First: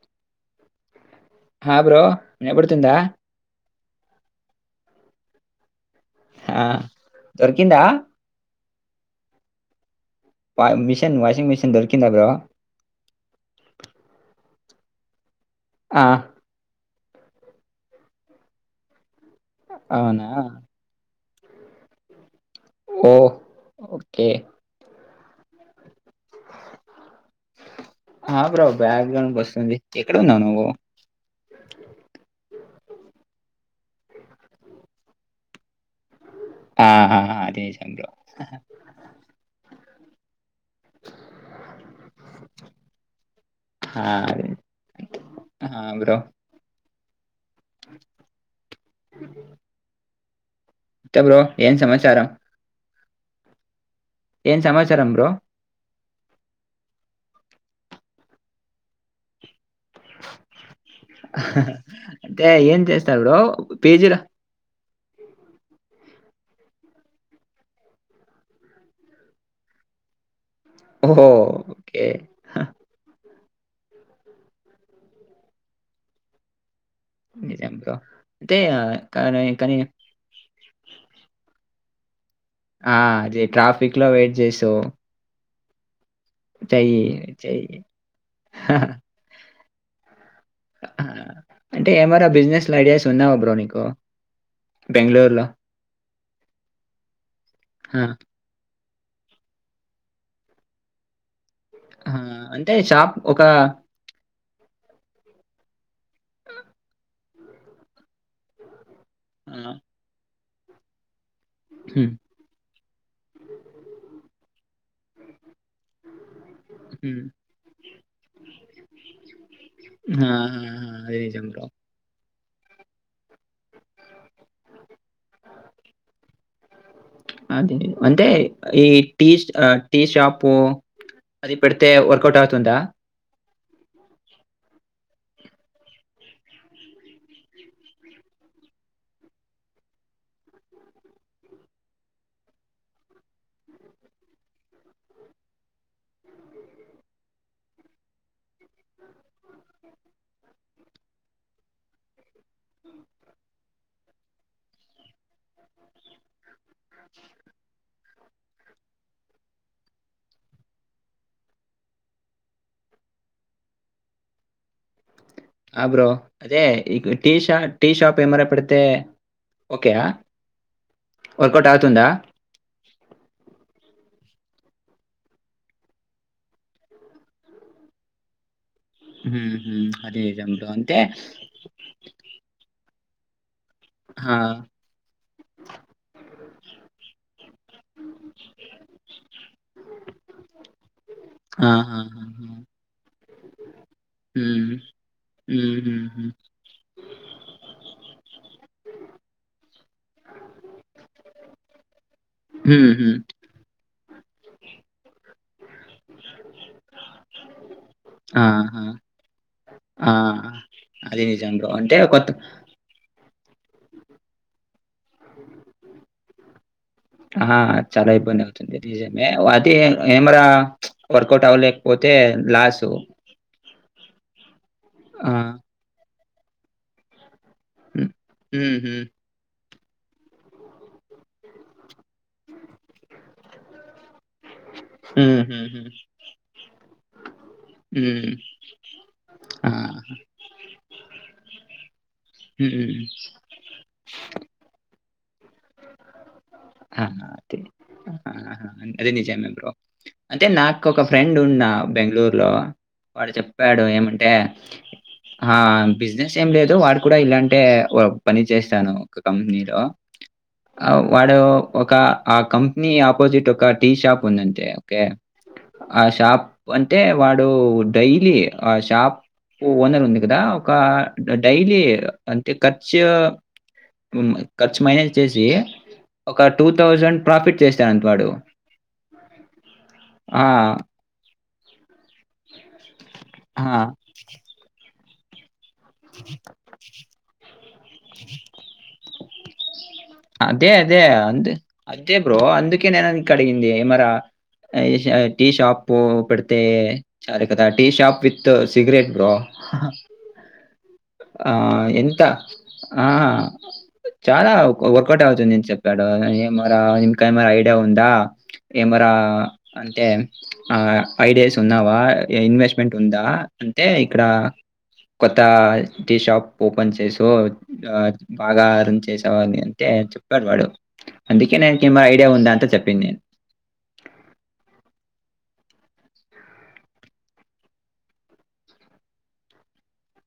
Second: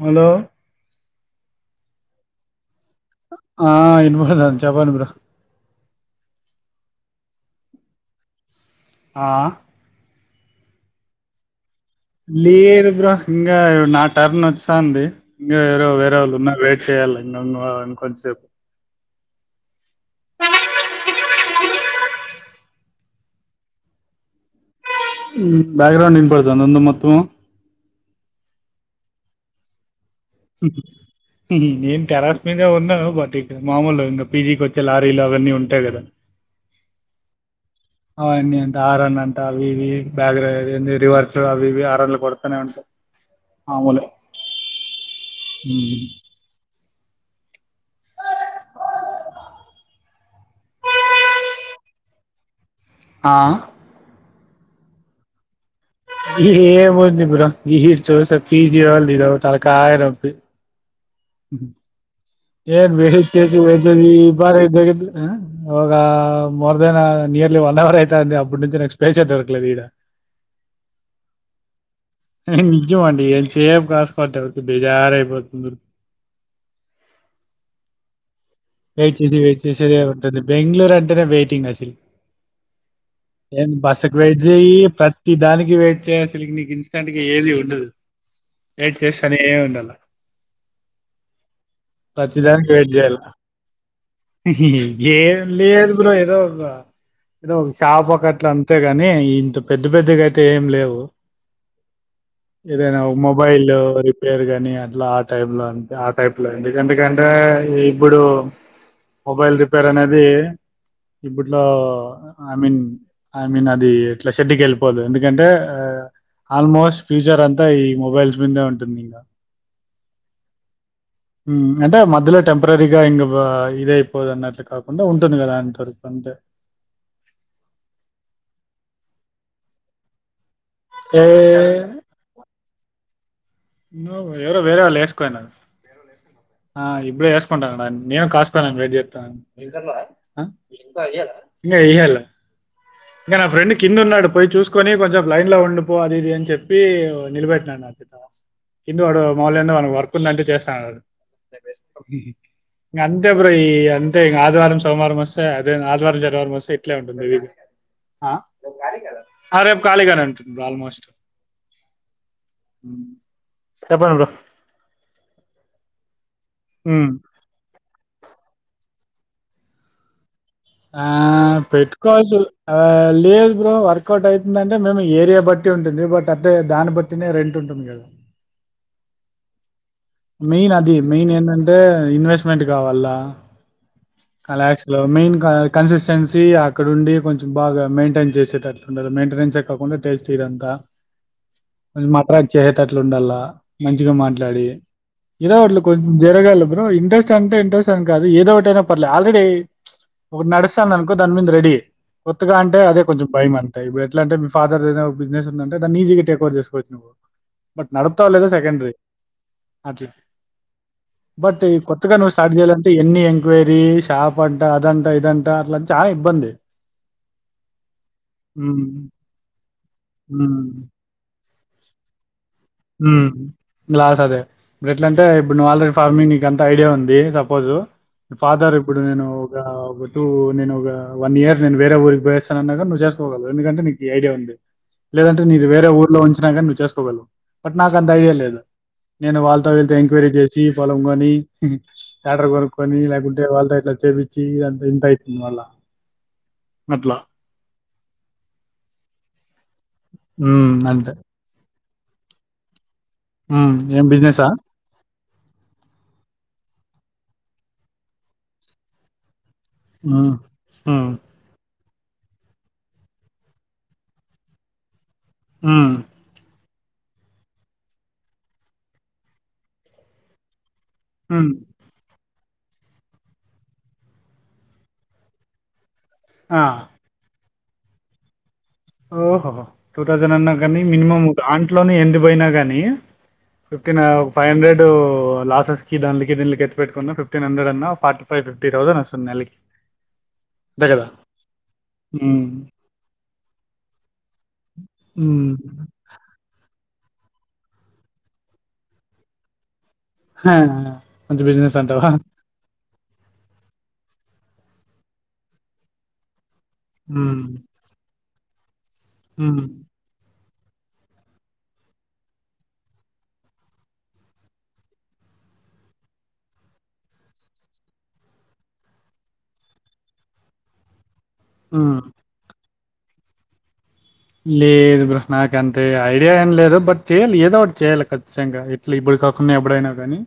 ముందు హా బ్రో వినబడుతుందా ఆ వినపడ్తంది చెప్పండి బ్రో ఆ దొరకిందా ఆ వా మిషన్ వాషింగ్ మిషన్ దొరి లేదు బ్రో ఇంగా నా టర్న్ స్తాంది. ఇంగా వేరే ఆ వేరే వాళ్ళు ఉన్నా వే విశయాలు ఎనఎన్నెన్నో అనుకొని చెప్పు అవునా ఓ ఓకే ఊ బ్యాక్గ్రౌండ్ వినపడుతందా అన్న మొత్తము గ్రౌండ్ వస్తుంది. ఎక్కడున్నావు నువ్వు? నేను టెర్రస్ మీద ఉన్నా బట్ మామూలు ఇంకా పీజీకి వచ్చే లారీలు అవన్నీ ఉంటాయి కదా ఆహా అదే అ ఎన్ని అంత ఆరన్న అంటా అవి ఇవి బ్యాగ్ర రీవర్స్ అవి ఇవి ఆరన్లు కొడతనే ఉంటాయి మామూలే ఆ అది ఊ అ ఇంకా బ్రో ఏం సమాచారం ఆ ఏం సమాచారం బ్రో ఏముంది బ్రో ఈ హీడ్స్ పీ జీ వొళ్లు ఇదో తల కాయ నొప్పి హహ ఏన్ వైట్ చేసి వైజని బార ఇగ ఆ ఒక more than nearly one hour అయితంది అప్పటి నుంచి నాకు స్పేస్ ఏ దొరకలేదు ఈడ ఓఓకే హ సేమ్ క్లాస్ కొట్టతే బెజారు అయిపోతుంది. నిజం బ్రో అంటే ఆ, వెయిట్ చేసి కానీ వెయిట్ కానీ చేసి అదే ఉంటది. బెంగళూరు అంటేనే వెయిటింగ్ అసల్ ఆ అది ఏంది ట్రాఫిక్ లో బస్సుకు వెయిట్ చేయి చేసావు ప్రతి దానికి కి వెయిట్ చేయసకి నీకు చెయ్యి ఇన్స్టాంట్ గా ఏది ఉండదు చెయ్యి వెయిట్ చేస్తానే ఉండాల ఆ! అంటే ఏమైనా ప్రతిదానికి బిజినెస్‌లో వెయిట్ ఐడియాస్ చేయాల ఉన్నావా బ్రో నీకు? హి హి బెంగుళూరులో? ఏం లేదూ బ్రో ఏదో ఒగా ఏదో ఆ! షాపకట్ల అంత అంతే గాని ఇంత పెద్ద పెద్దగా అయితే ఏం లేవు ఆ! అంటే ఏదైనా షాప్ ఒక మొబైల్ రిపేర్ గాని అట్లా ఆ టైబ్లాన్ ఆ టైప్ లో ఎందుకంటేగన్ టే ఇప్పుడు ఆ! మొబైల్ రిపేర్ అనేది ఇబ్బుట్లో హ్మ్. ఐ మీన్ ఐ మీన్ అది ఇట్ల షెడ్డకి యెళ్ళిపోదు ఎందుకంటే ఆల్మోస్ట్ హ్మ్. ఫూచర్ అంతా ఈ మొబైల్స్ మిందే ఉంటుంది ఇంగ ఆ! ఆ! ఆ! అది నిజం బ్రో. అంటే మధ్యలో టెంపరరీగా ఇంగ బ్బ ఇదే పోదున్నట్లు కాకుండా ఉంటుంది కదా అంత వరకు అంతే టీస్టు టీస్షాపు అది ఏ పెడితే వర్కౌట్ అవుతుందా నువ్ ఎవరో వేరే వాళ్ళు వేసుకోయిన ఆ ఇబ్బుడ వేసుకుంటాను నేను కాసుకోను వెయిట్ చేస్తా ఇంకాయ్యాల ఇంగ నా ఫ్రెండ్ కింద ఉన్నాడు పోయి చూసుకొని కొంచెం లైన్ లో ఉండిపో అది ఇది అని చెప్పి నిలబెట్టినాడు నా కింద వాడు మాల్లో లోన వర్క్ ఉందంటే చేస్తాను ఇంగ అంతే బ్రో ఈ అంతే వారం సోమవారం సే అదే ఆదివారం శనివారం వస్తే ఇట్లే ఉంటుంది ఇది ఆ రేపు ఖాళీగానే వుంటుంది ఆల్మోస్ట్ చెప్పండి బ్రో ఆ! బ్రో. అదే హ్మ్. ఈకు టీ ష టీ షాప్ పేమర పెడితే ఓకే అ ఆ పెట్టుకోవచ్చు ఆ లేదు బ్రో వర్క్ వర్కౌట్ అయితుందంటే మేము ఏరియా బట్టి ఉంటుంది బట్ అదే దాన్ని బట్టినే రెంట్ ఉంటుంది కదా ఊహు మెయిన్ అది మెయిన్ ఏంటంటే ఇన్వెస్ట్మెంట్ కగా వాల్ల ఆ ఆ! కలాక్స్ లో మెయిన్ క కన్సిస్టెన్సీ అక్కడ ఉండి కొంచెం బాగా మెయింటైన్ చేసేటట్లుండదు మెయింటెనెన్స్ కాకుండా టెస్ట్ ఇదంతా కొంచం ఆహాహాహా! అట్రాక్ట్ చేసేటట్లు ఉండాల్ల మంచిగా మాట్లాడి హ్మ్. ఇదో అట్ల హ్మ్. హ్మ్. కొంచెం హ్మ్. జరగాల్ల బ్రో ఇంట్రెస్ట్ అంటే ఇంట్రెస్ట్ అని కాదు ఏదో ఒకటిైనా పర్లేదు ఆల్రెడీ ఒకటి నడుస్తంది అనుకో దాని మీద రెడీ కొత్తగా అంటే హ్మ్. అదే హ్మ్. కొంచం భయం ఇబ్బుడు ఎట్లంటే మీ ఫాదర్ దేదో బిజినెస్ ఉందంటే దాన్ని ఈజీగా టేక్ ఓర్ చేసుకోచ్చు నువ్వు బట్ నడుతావు ఆ! లేదా ఆ! సెకండరీ అట్లా ఆ! అది నిజం బట్ బ్రో. ఈ అంటే కొత్తగా కొత్త నువ్వు స్టార్ట్ చేయాలంటే ఎన్ని ఎం వేరి షాప్ అంట అదంత ఆ చాలా ఇబ్బందవుతుంది ఉమ్. వాటి ఏ మ్రా వర్కౌట్ అవలే పోతే ఆ లాస్ అదే ఇప్పుడు ఎట్లంటే ఆ! ఇప్పుడు నువ్వు ఆల్రెడీ ఫార్మింగ్ ఎంత ఐడియా ఉంది స సపోజ్ హ్మ్. ఫాదర్ హ్మ్. ఇప్పుడు హ్మ్. నేను ఒక టూ నేను ఒక వన్ ఇయర్ నేను వేరే ఊరికి పోయ్యస్తనన్న గాని నువ్వు చేసుకోగలవ్ ఎందుకంటే నీకు ఈ ఐడియా ఉంది హ్మ్. లేదంటే నీది హ్మ్. వేరే హ్మ్. ఊర్లో ఉంచినా గానీ నువ్వు చేసుకోగలవు నాకు అంత హ్మ్. ఐడియా లేదు నేను ఆ! వాళ్ళతో వీళ్లతో ఎంక్వైరీ చేసి పొలం కొని హ్మ్. కొని లేకుంటే వాళ్ళతో ఇట్లా చేపిచ్చి ఇంత అయితుంది మళ్ళా. అ అట్లా. అదే అది నిజమే బ్రో అంటే హ్మ్. నాకు ఒక అంతే. ఫ్రెండ్ ఉన్నా బెంగ్ళూరు లో వాడు హ్మ్. చెప్పాడు ఏం ఏమంటే బిజినెసా? ఆ బిజినెస్ ఏం లేదు వాడు కూడా ఇలాంటే పని చేస్తాను ఒక కంపెనీ ఆ ఆ వాడు ఒక ఆ కంపెనీ ఆపోజిట్ ఒక టీ షాప్ ఉందంతే ఓకే హ్మ్. ఆషాప్ అంటే వాడు డైలీ ఆ షాప్ ఓనర్ ఉంది కదా ఒక హ్మ్. డైలీ అంటే కచ్ కచ్ మైనస్ వచ్చేసి ఒక టూ థౌసండ్ ప్రాఫిట్ చేశాడండి వాడు ఓహోహో టూ థౌజండ్ ఆ! అన్నా కానీ మినీమమ్ దాంట్లోనే ఎంది పోయినా కాని ఆ! ఫిఫ్టీన్ ఫైవ్ హండ్రెడ్ లాసెస్ కి దాన్లకి దీన్లకి ఎత్ పెట్టుకున్నా ఫిఫ్టీన్ హండ్రెడన్నా ఫార్టీ ఫైవ్ ఫిఫ్టీ థౌసండ్ వస్తుం కొన్నాలకి అదే అదే అంతే అంతే బ్రో హ్మ్. అందుకే నేన కడిగింది మరా ఐ షా టీ హ్మ్. షాప్ పో పెడితే చాలు కదా tea shop with cigarette bro హ కొంచెం ఆ! బిజినెస్ అంటావా ఎంత ఆ చాలా వర్కౌట్ అవుతుంది అని చెప్పాడు. మరా హ్మ్. ఇంకేమై ఐడియా ఉందా ఏమరా హ్మ్. అంతే ఆ ఐడియాస్ ఉన్నావా ఇన్వెస్ట్మెంట్ ఉందా అంతే ఇక్కడ కొత్త టీ షాప్ ఓపెన్ చేసు ఆ బాగా రన్ చేసావని తే చెప్పాడు వాడు అందుకే నేను టీ హ్మ్. మా ఐడియా ఉంద అంటే చెప్ పినే లేదు బ్రో నాకు అంత ఐడియా ఏం లేదు బట్ చెయ్యాలి ఏదో ఒకటి చేయాలి ఖచ్చితంగా ఇట్లా ఇప్పుడు కాకుండా ఎప్పుడైనా గానీ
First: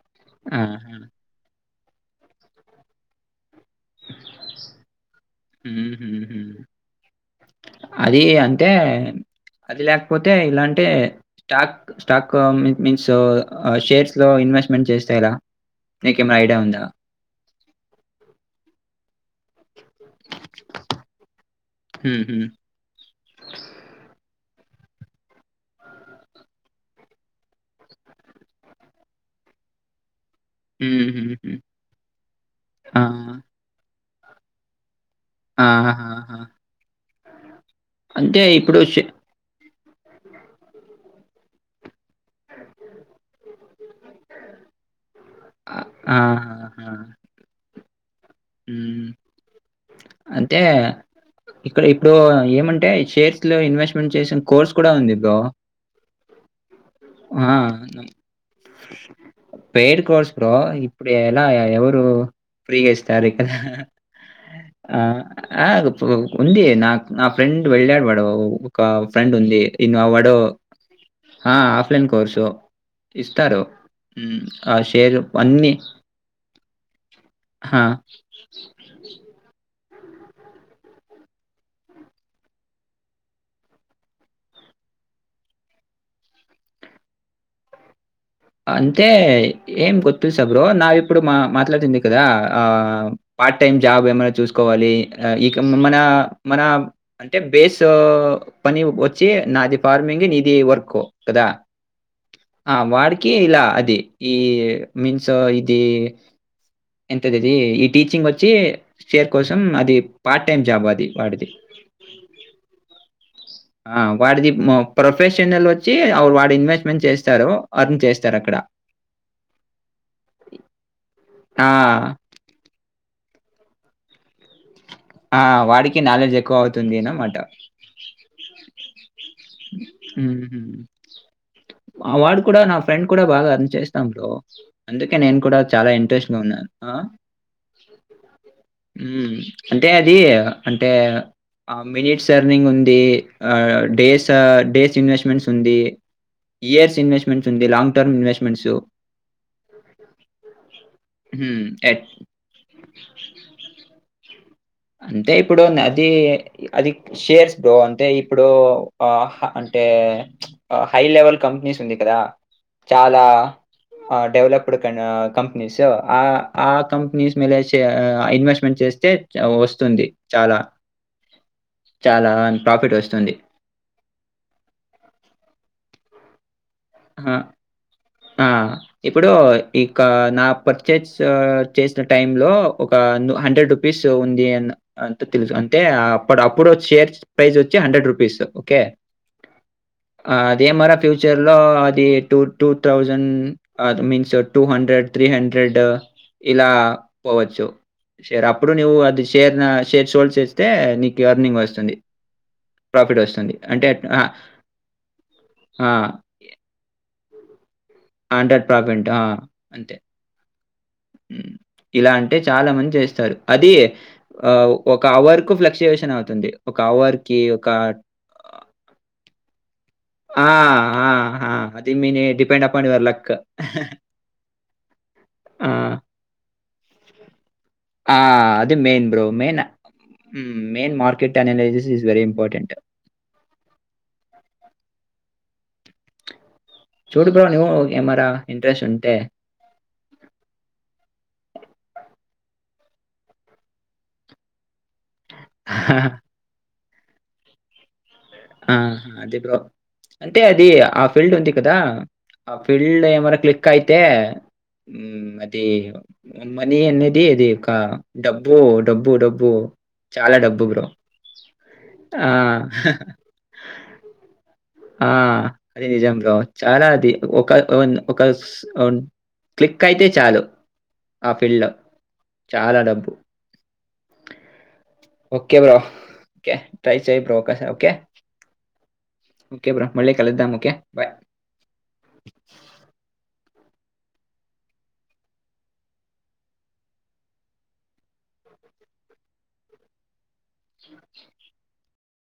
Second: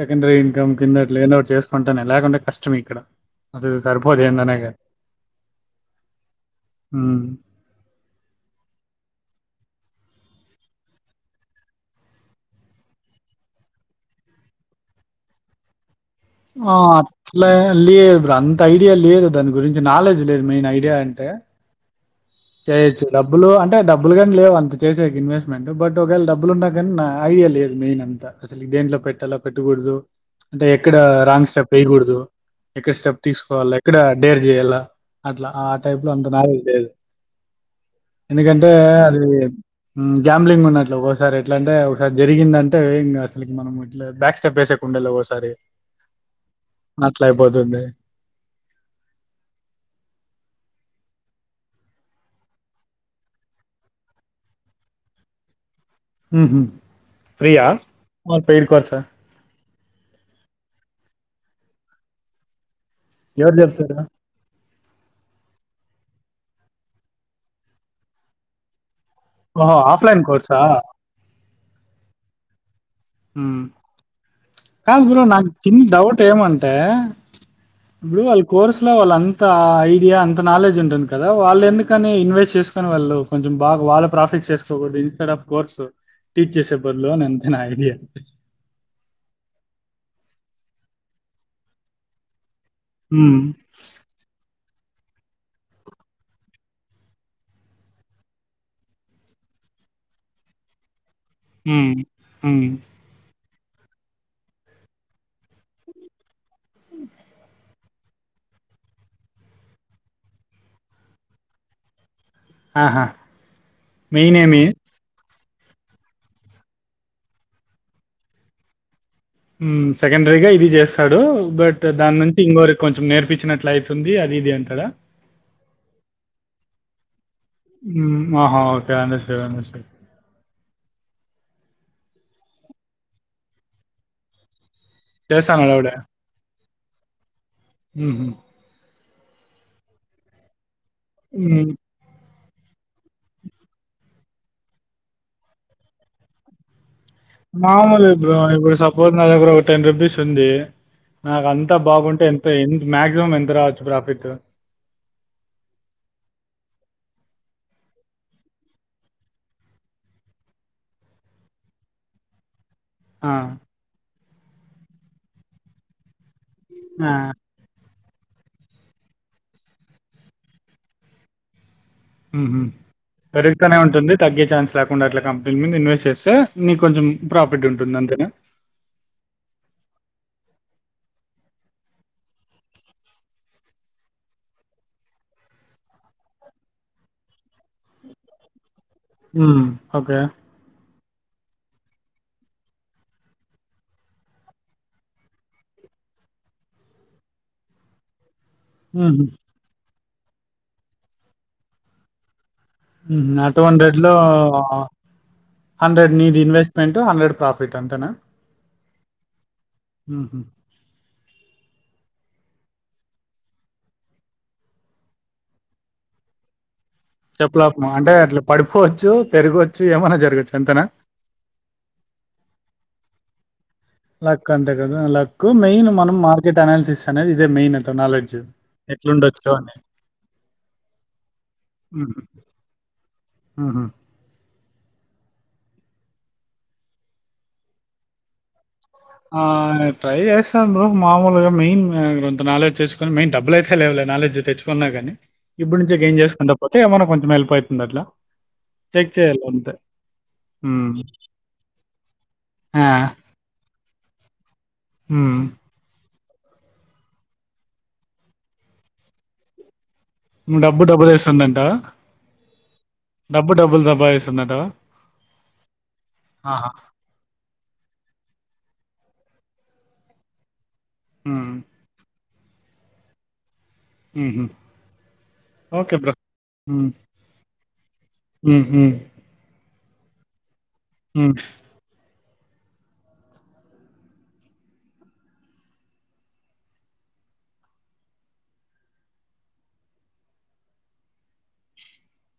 సెకండరీ ఇన్కమ్ ఆహా! కింద అట్లే ఏదో ఒకటి చెస్ కుంటనే లేకుంటే కష్టం ఇక్కడ అసలు సర్పోదు ఏందన్నా గాని హుహుహు. హ్మ్ అది అంటే అది లేకపోతే ఇలాంటే స్టాక్ స్టాక్ మీన్స్ షేర్స్ లో ఇన్వెస్ట్మెంట్ చేస్తే ఎలా నీకేమైనా ఐడియా ఆ ఉందా? అట్ల లేదురా అంత ఐడియా లే దాని గురించి నాలెడ్జ్ లేదు మెయిన్ ఐడియా అంటే హుహు. చేయొచ్చు డబ్బులు అంటే డబ్బులు గానీ లేవుం చేసేకి ఇన్వెస్ట్మెంట్ బట్ ఒకవేళ డబ్బులు ఉన్నా కానీ నా ఐడియా లేదు మెయిన్ అంత అసలు దేంట్లో పెట్టాలా పెట్టకూడదు అంటే ఎక్కడ రాంగ్ హుహుహు. స్టెప్ వేయకూడదు ఎక్కడ ఆ! స్టెప్ తీసుకోవాలి ఎక్కడ డేర్ చేయాల అట్లా ఆ టైప్ లో అంత ఆహాహా! నాలెడ్జ్ లేదు అంటే ఎందుకంటే ఇప్పుడు షే అది హ్మ్ గ్యాంబ్లింగ్ ఉన్నట్లు ఒక్కోసారి ఎట్లంటే జరిగిందంటే ఇంగా అసలుకి మనం ఇట్ల బ్యాక్ స్టెప్ వేసేకుండేలే ఒకసారి ఆ! ఆహాహా! అట్ల అయిపోతుంది హ్మ్ అంటే ఇక్కడ ఇప్పుడు ఏమంటే షేర్స్ లో ఇన్వెస్ట్మెంట్ చేసిన కోర్స్ కూడా ఉంది బ్రో ఊహూ ఆ! ఫ్రీయా పెయిడ్ కోర్స్ బ్రో ఇప్పుడు ఎలా ఎవరు ఫ్రీగా ఇస్ చార ఎవరు కలా చెప్తారు [unintelligible] ఆ ఆ ఉంది నా నా ఫ్రెండ్ వెళ్ళాడు వాడు ఒక ఫ్రెండ్ ఉంది ఓహో ఇన్గా ఆఫ్లైన్ వాడు కోర్సా ఆ ఆఫ్లైన్ కోర్సు ఇస్తారు ఉమ్. ఊహు కాదు బ్రో నాకు చిన్న డౌట్ ఏమంటే ఆ! కోర్స్ లో వాళ్ళంతా ఐ ఐడియా అంత నాలెడ్జ్ ఉంటుంది కదా వాళ్ళు ఎందుకని ఇన్వెస్ట్ చేసుకని వాళ్ళు కొంచెం బాగా వాళ్ళ ప్రాఫిట్ చేసుకోకూదు ఇన్స్టడ్ ఆఫ్ కోర్స్ టీచ్ చేసే బదులు అని అంతేనా ఐడియా అంతే ఏం గోత్తూ సా బ్రో నావి ఇప్పుడు మా మాట్లాడుతుంది కదా ఆ ఉమ్, పార్ట్ టైమ్ జాబ్ ఏమైనా చూసుకోవాలి. ఇక మన మన అంటే బేస్ పని వచ్చి నాది ఫార్మింగ్ నీది వర్క్ కదా! హు హు ఆ! వాడికి ఇలా అది ఈ మీన్స్ ఇది ఎంతది ఇది ఈ టీచింగ్ వచ్చి షేర్ కోసం అది పార్ట్ టైమ్ జాబ్ అది వాడిది. ఆహా ఆ మెయిన్ వాడిది ఏమి మో ప్రొఫెష్ షనల్ వచ్చి వాడు ఇన్వెస్ట్మెంట్ చేస్తారు అర్న్ చేస్తారు అక్కడ ఊ సెకండరీగా ఇది చేస్తాడు ఆ! బట్ దాని నుంచి ఇంకోరికి కొంచెం నేర్పించినట్ల అయితుంది అది ఇది అంటారా ఆ వాడికి నాలెడ్జ్ ఎక్కువ అవుతుంది అనమాట ఊ ఆహా ఓకే అండర్స్టాండ్ అండర్స్టాండ్ హుహు. ఆ వాడు కూడా నా ఫ్రెండ్ కూడా బాగా ఎర్న్ చేస్తాం బ్రో అందుకే నేను కూడా చేస్తాను అలావిడ చాలా ఇంట్రెస్ట్గా ఉన్నాను ఆ ఊ అంటే అది అంటే ఆ మిరిట్స్ అంటే అర్నింగ్ ఉంది డేస్ ఆ డేస్ ఇన్వెస్ట్మెంట్స్ ఉంది ఇయర్స్ ఇన్వెస్ట్ మాాముల్ ఇప్పుడ్ ఇప్పుడు సపోజ్ నా దగ్గర ఒక టెన్ రూపీస్ ఉంది నాకు హ్మ్. అంత ఎట్ బాగుంటే ఎంత ఎ మాక్సిమం ఎంత రావచ్చు ప్రాఫిట్ అంటే ఇప్పుడు అది అది షేర్స్ బ్రో అంటే ఇప్పుడు అంటే హై లెవల్ కంపెనీస్ ఉంది కదా చాలా ఆ! అ డెవలప్ ఇప్పుడుకన్ కంపెనీస్ ఆ ఆ కంపనీస్ మేలేచేయ ఆ ఇన్వెస్ట్మెంట్ చేస్తే యా వస్తుంది చాలా చాలా ఊహు ప్రాఫిట్ వస్తుంది పెరుగుతానే ఉంటుంది తగ్గే ఛాన్స్ లేకుండా అట్లా కంపెనీల మీద ఇన్వెస్ట్ వెస్ట్ చేస్తే నీకు కొంచెం ఆ ప్రాఫిట్ ఉంటుంది అంతేనా? ఆ ఇప్పుడు ఇకా నా ప చేర్స్ చేసిన టై లో ఒక హండ్రెడ్ రూపీస్ ఉంది అ అంత తెలుసు అంటే అప్పుడు అప్పుడు షేర్స్ ప్రైజొచ్చి హండ్రెడ్ రూపీస్ ఓకే హ్మ్. ఓకే. అదే మర ఫ్యూచర్ ఇలో అది two two thousand means two hundred three hundred ఇలా పోవచ్చు శేర్ అప్పుడు నీవు అది హుహు. షేర్ నా షేర్స్ హోల్డ్స్ చేస్తే నీకు అర్నింగ్ వస్తుంది ప్రాఫిట్ ఉ ఆ వస్తుంది. టు అంటే హండ్రెడ్ లో అహా! ఆ! హండ్రెడ్ ని ఇది ఇన్వెస్ట్మెంట్ హండ్రెడ్ ప్రాఫిట్ అంతేనా ఆ! అంతే. ఇలా అంటే చాలా మంది చేస్తారు అది ఆ ఒక అవర్ కు ఫ్లక్చుయేషన్ అవుతుంది ఒక అవర్‌కి ఒక చెప్పలేం అంటే అట్లా పడిపోవచ్చు పెరిగవచ్చు ఏమన్నా ఆ ఆ ఆ అది మీని depend upon your luck luck అంతే కదా లక్ ఆ! మెయిన్ మనం మార్కెట్ అనాలిసిస్ అనేది ఇదే మెయిన్ అ ఆ! నాలెడ్జ్ అది మెయిన్ బ్రో. ఎట్లుండొచ్చు మెయిన్ అని మ్మ్. Main market analysis is very important చూడ బ్రో నీవు ఎ మరా ఎం ఆ ట్రై చేసాను మామూలుగా మెయిన్ ఎంత నాలెడ్జ్ చేస్ మెయిన్ డబ్బులయితే లేవ్ లే నాలెజ్ తెచ్ ఉన్నా కానీ ఇప్పుడు నుంచి ఏం చేసుకుంట అంతే మన కొంచెం హెల్ప్ అయితుందట్లా ఆ అదే బ్రో అంటే అది ఉమ్. ఆ ఫీల్డ్ ఉంది కదా ఆ ఫీల్డ్ ఏమన్నా క్లిక్ అ యి టే ఊ ఉమ్. అది మనీ అనేది అది ఒక డబ్బు డబ్బు డబ్బు చాలా డబ్బు బ్రో డబ్బులు వేస్తుందంట ఆ డబ్బు డబ్బులు సంపాదిస్ ఆ అది నిజం బ్రో ఆహా. చాలా అది ఒక ఒకన్ ఒకస్ ఒన్ క్లిక్ అయితే చాలు ఆ మ్మ్. ఫీల్డ్ లో చాలా డబ్బు ఉహుమ్ ఓకే బ్రో ఓకే ట్రై చేయ బ్రో క ఓకే ఉమ్, కే బ్రో మళ్ళీ కలుద్దాం ఒకే ఊ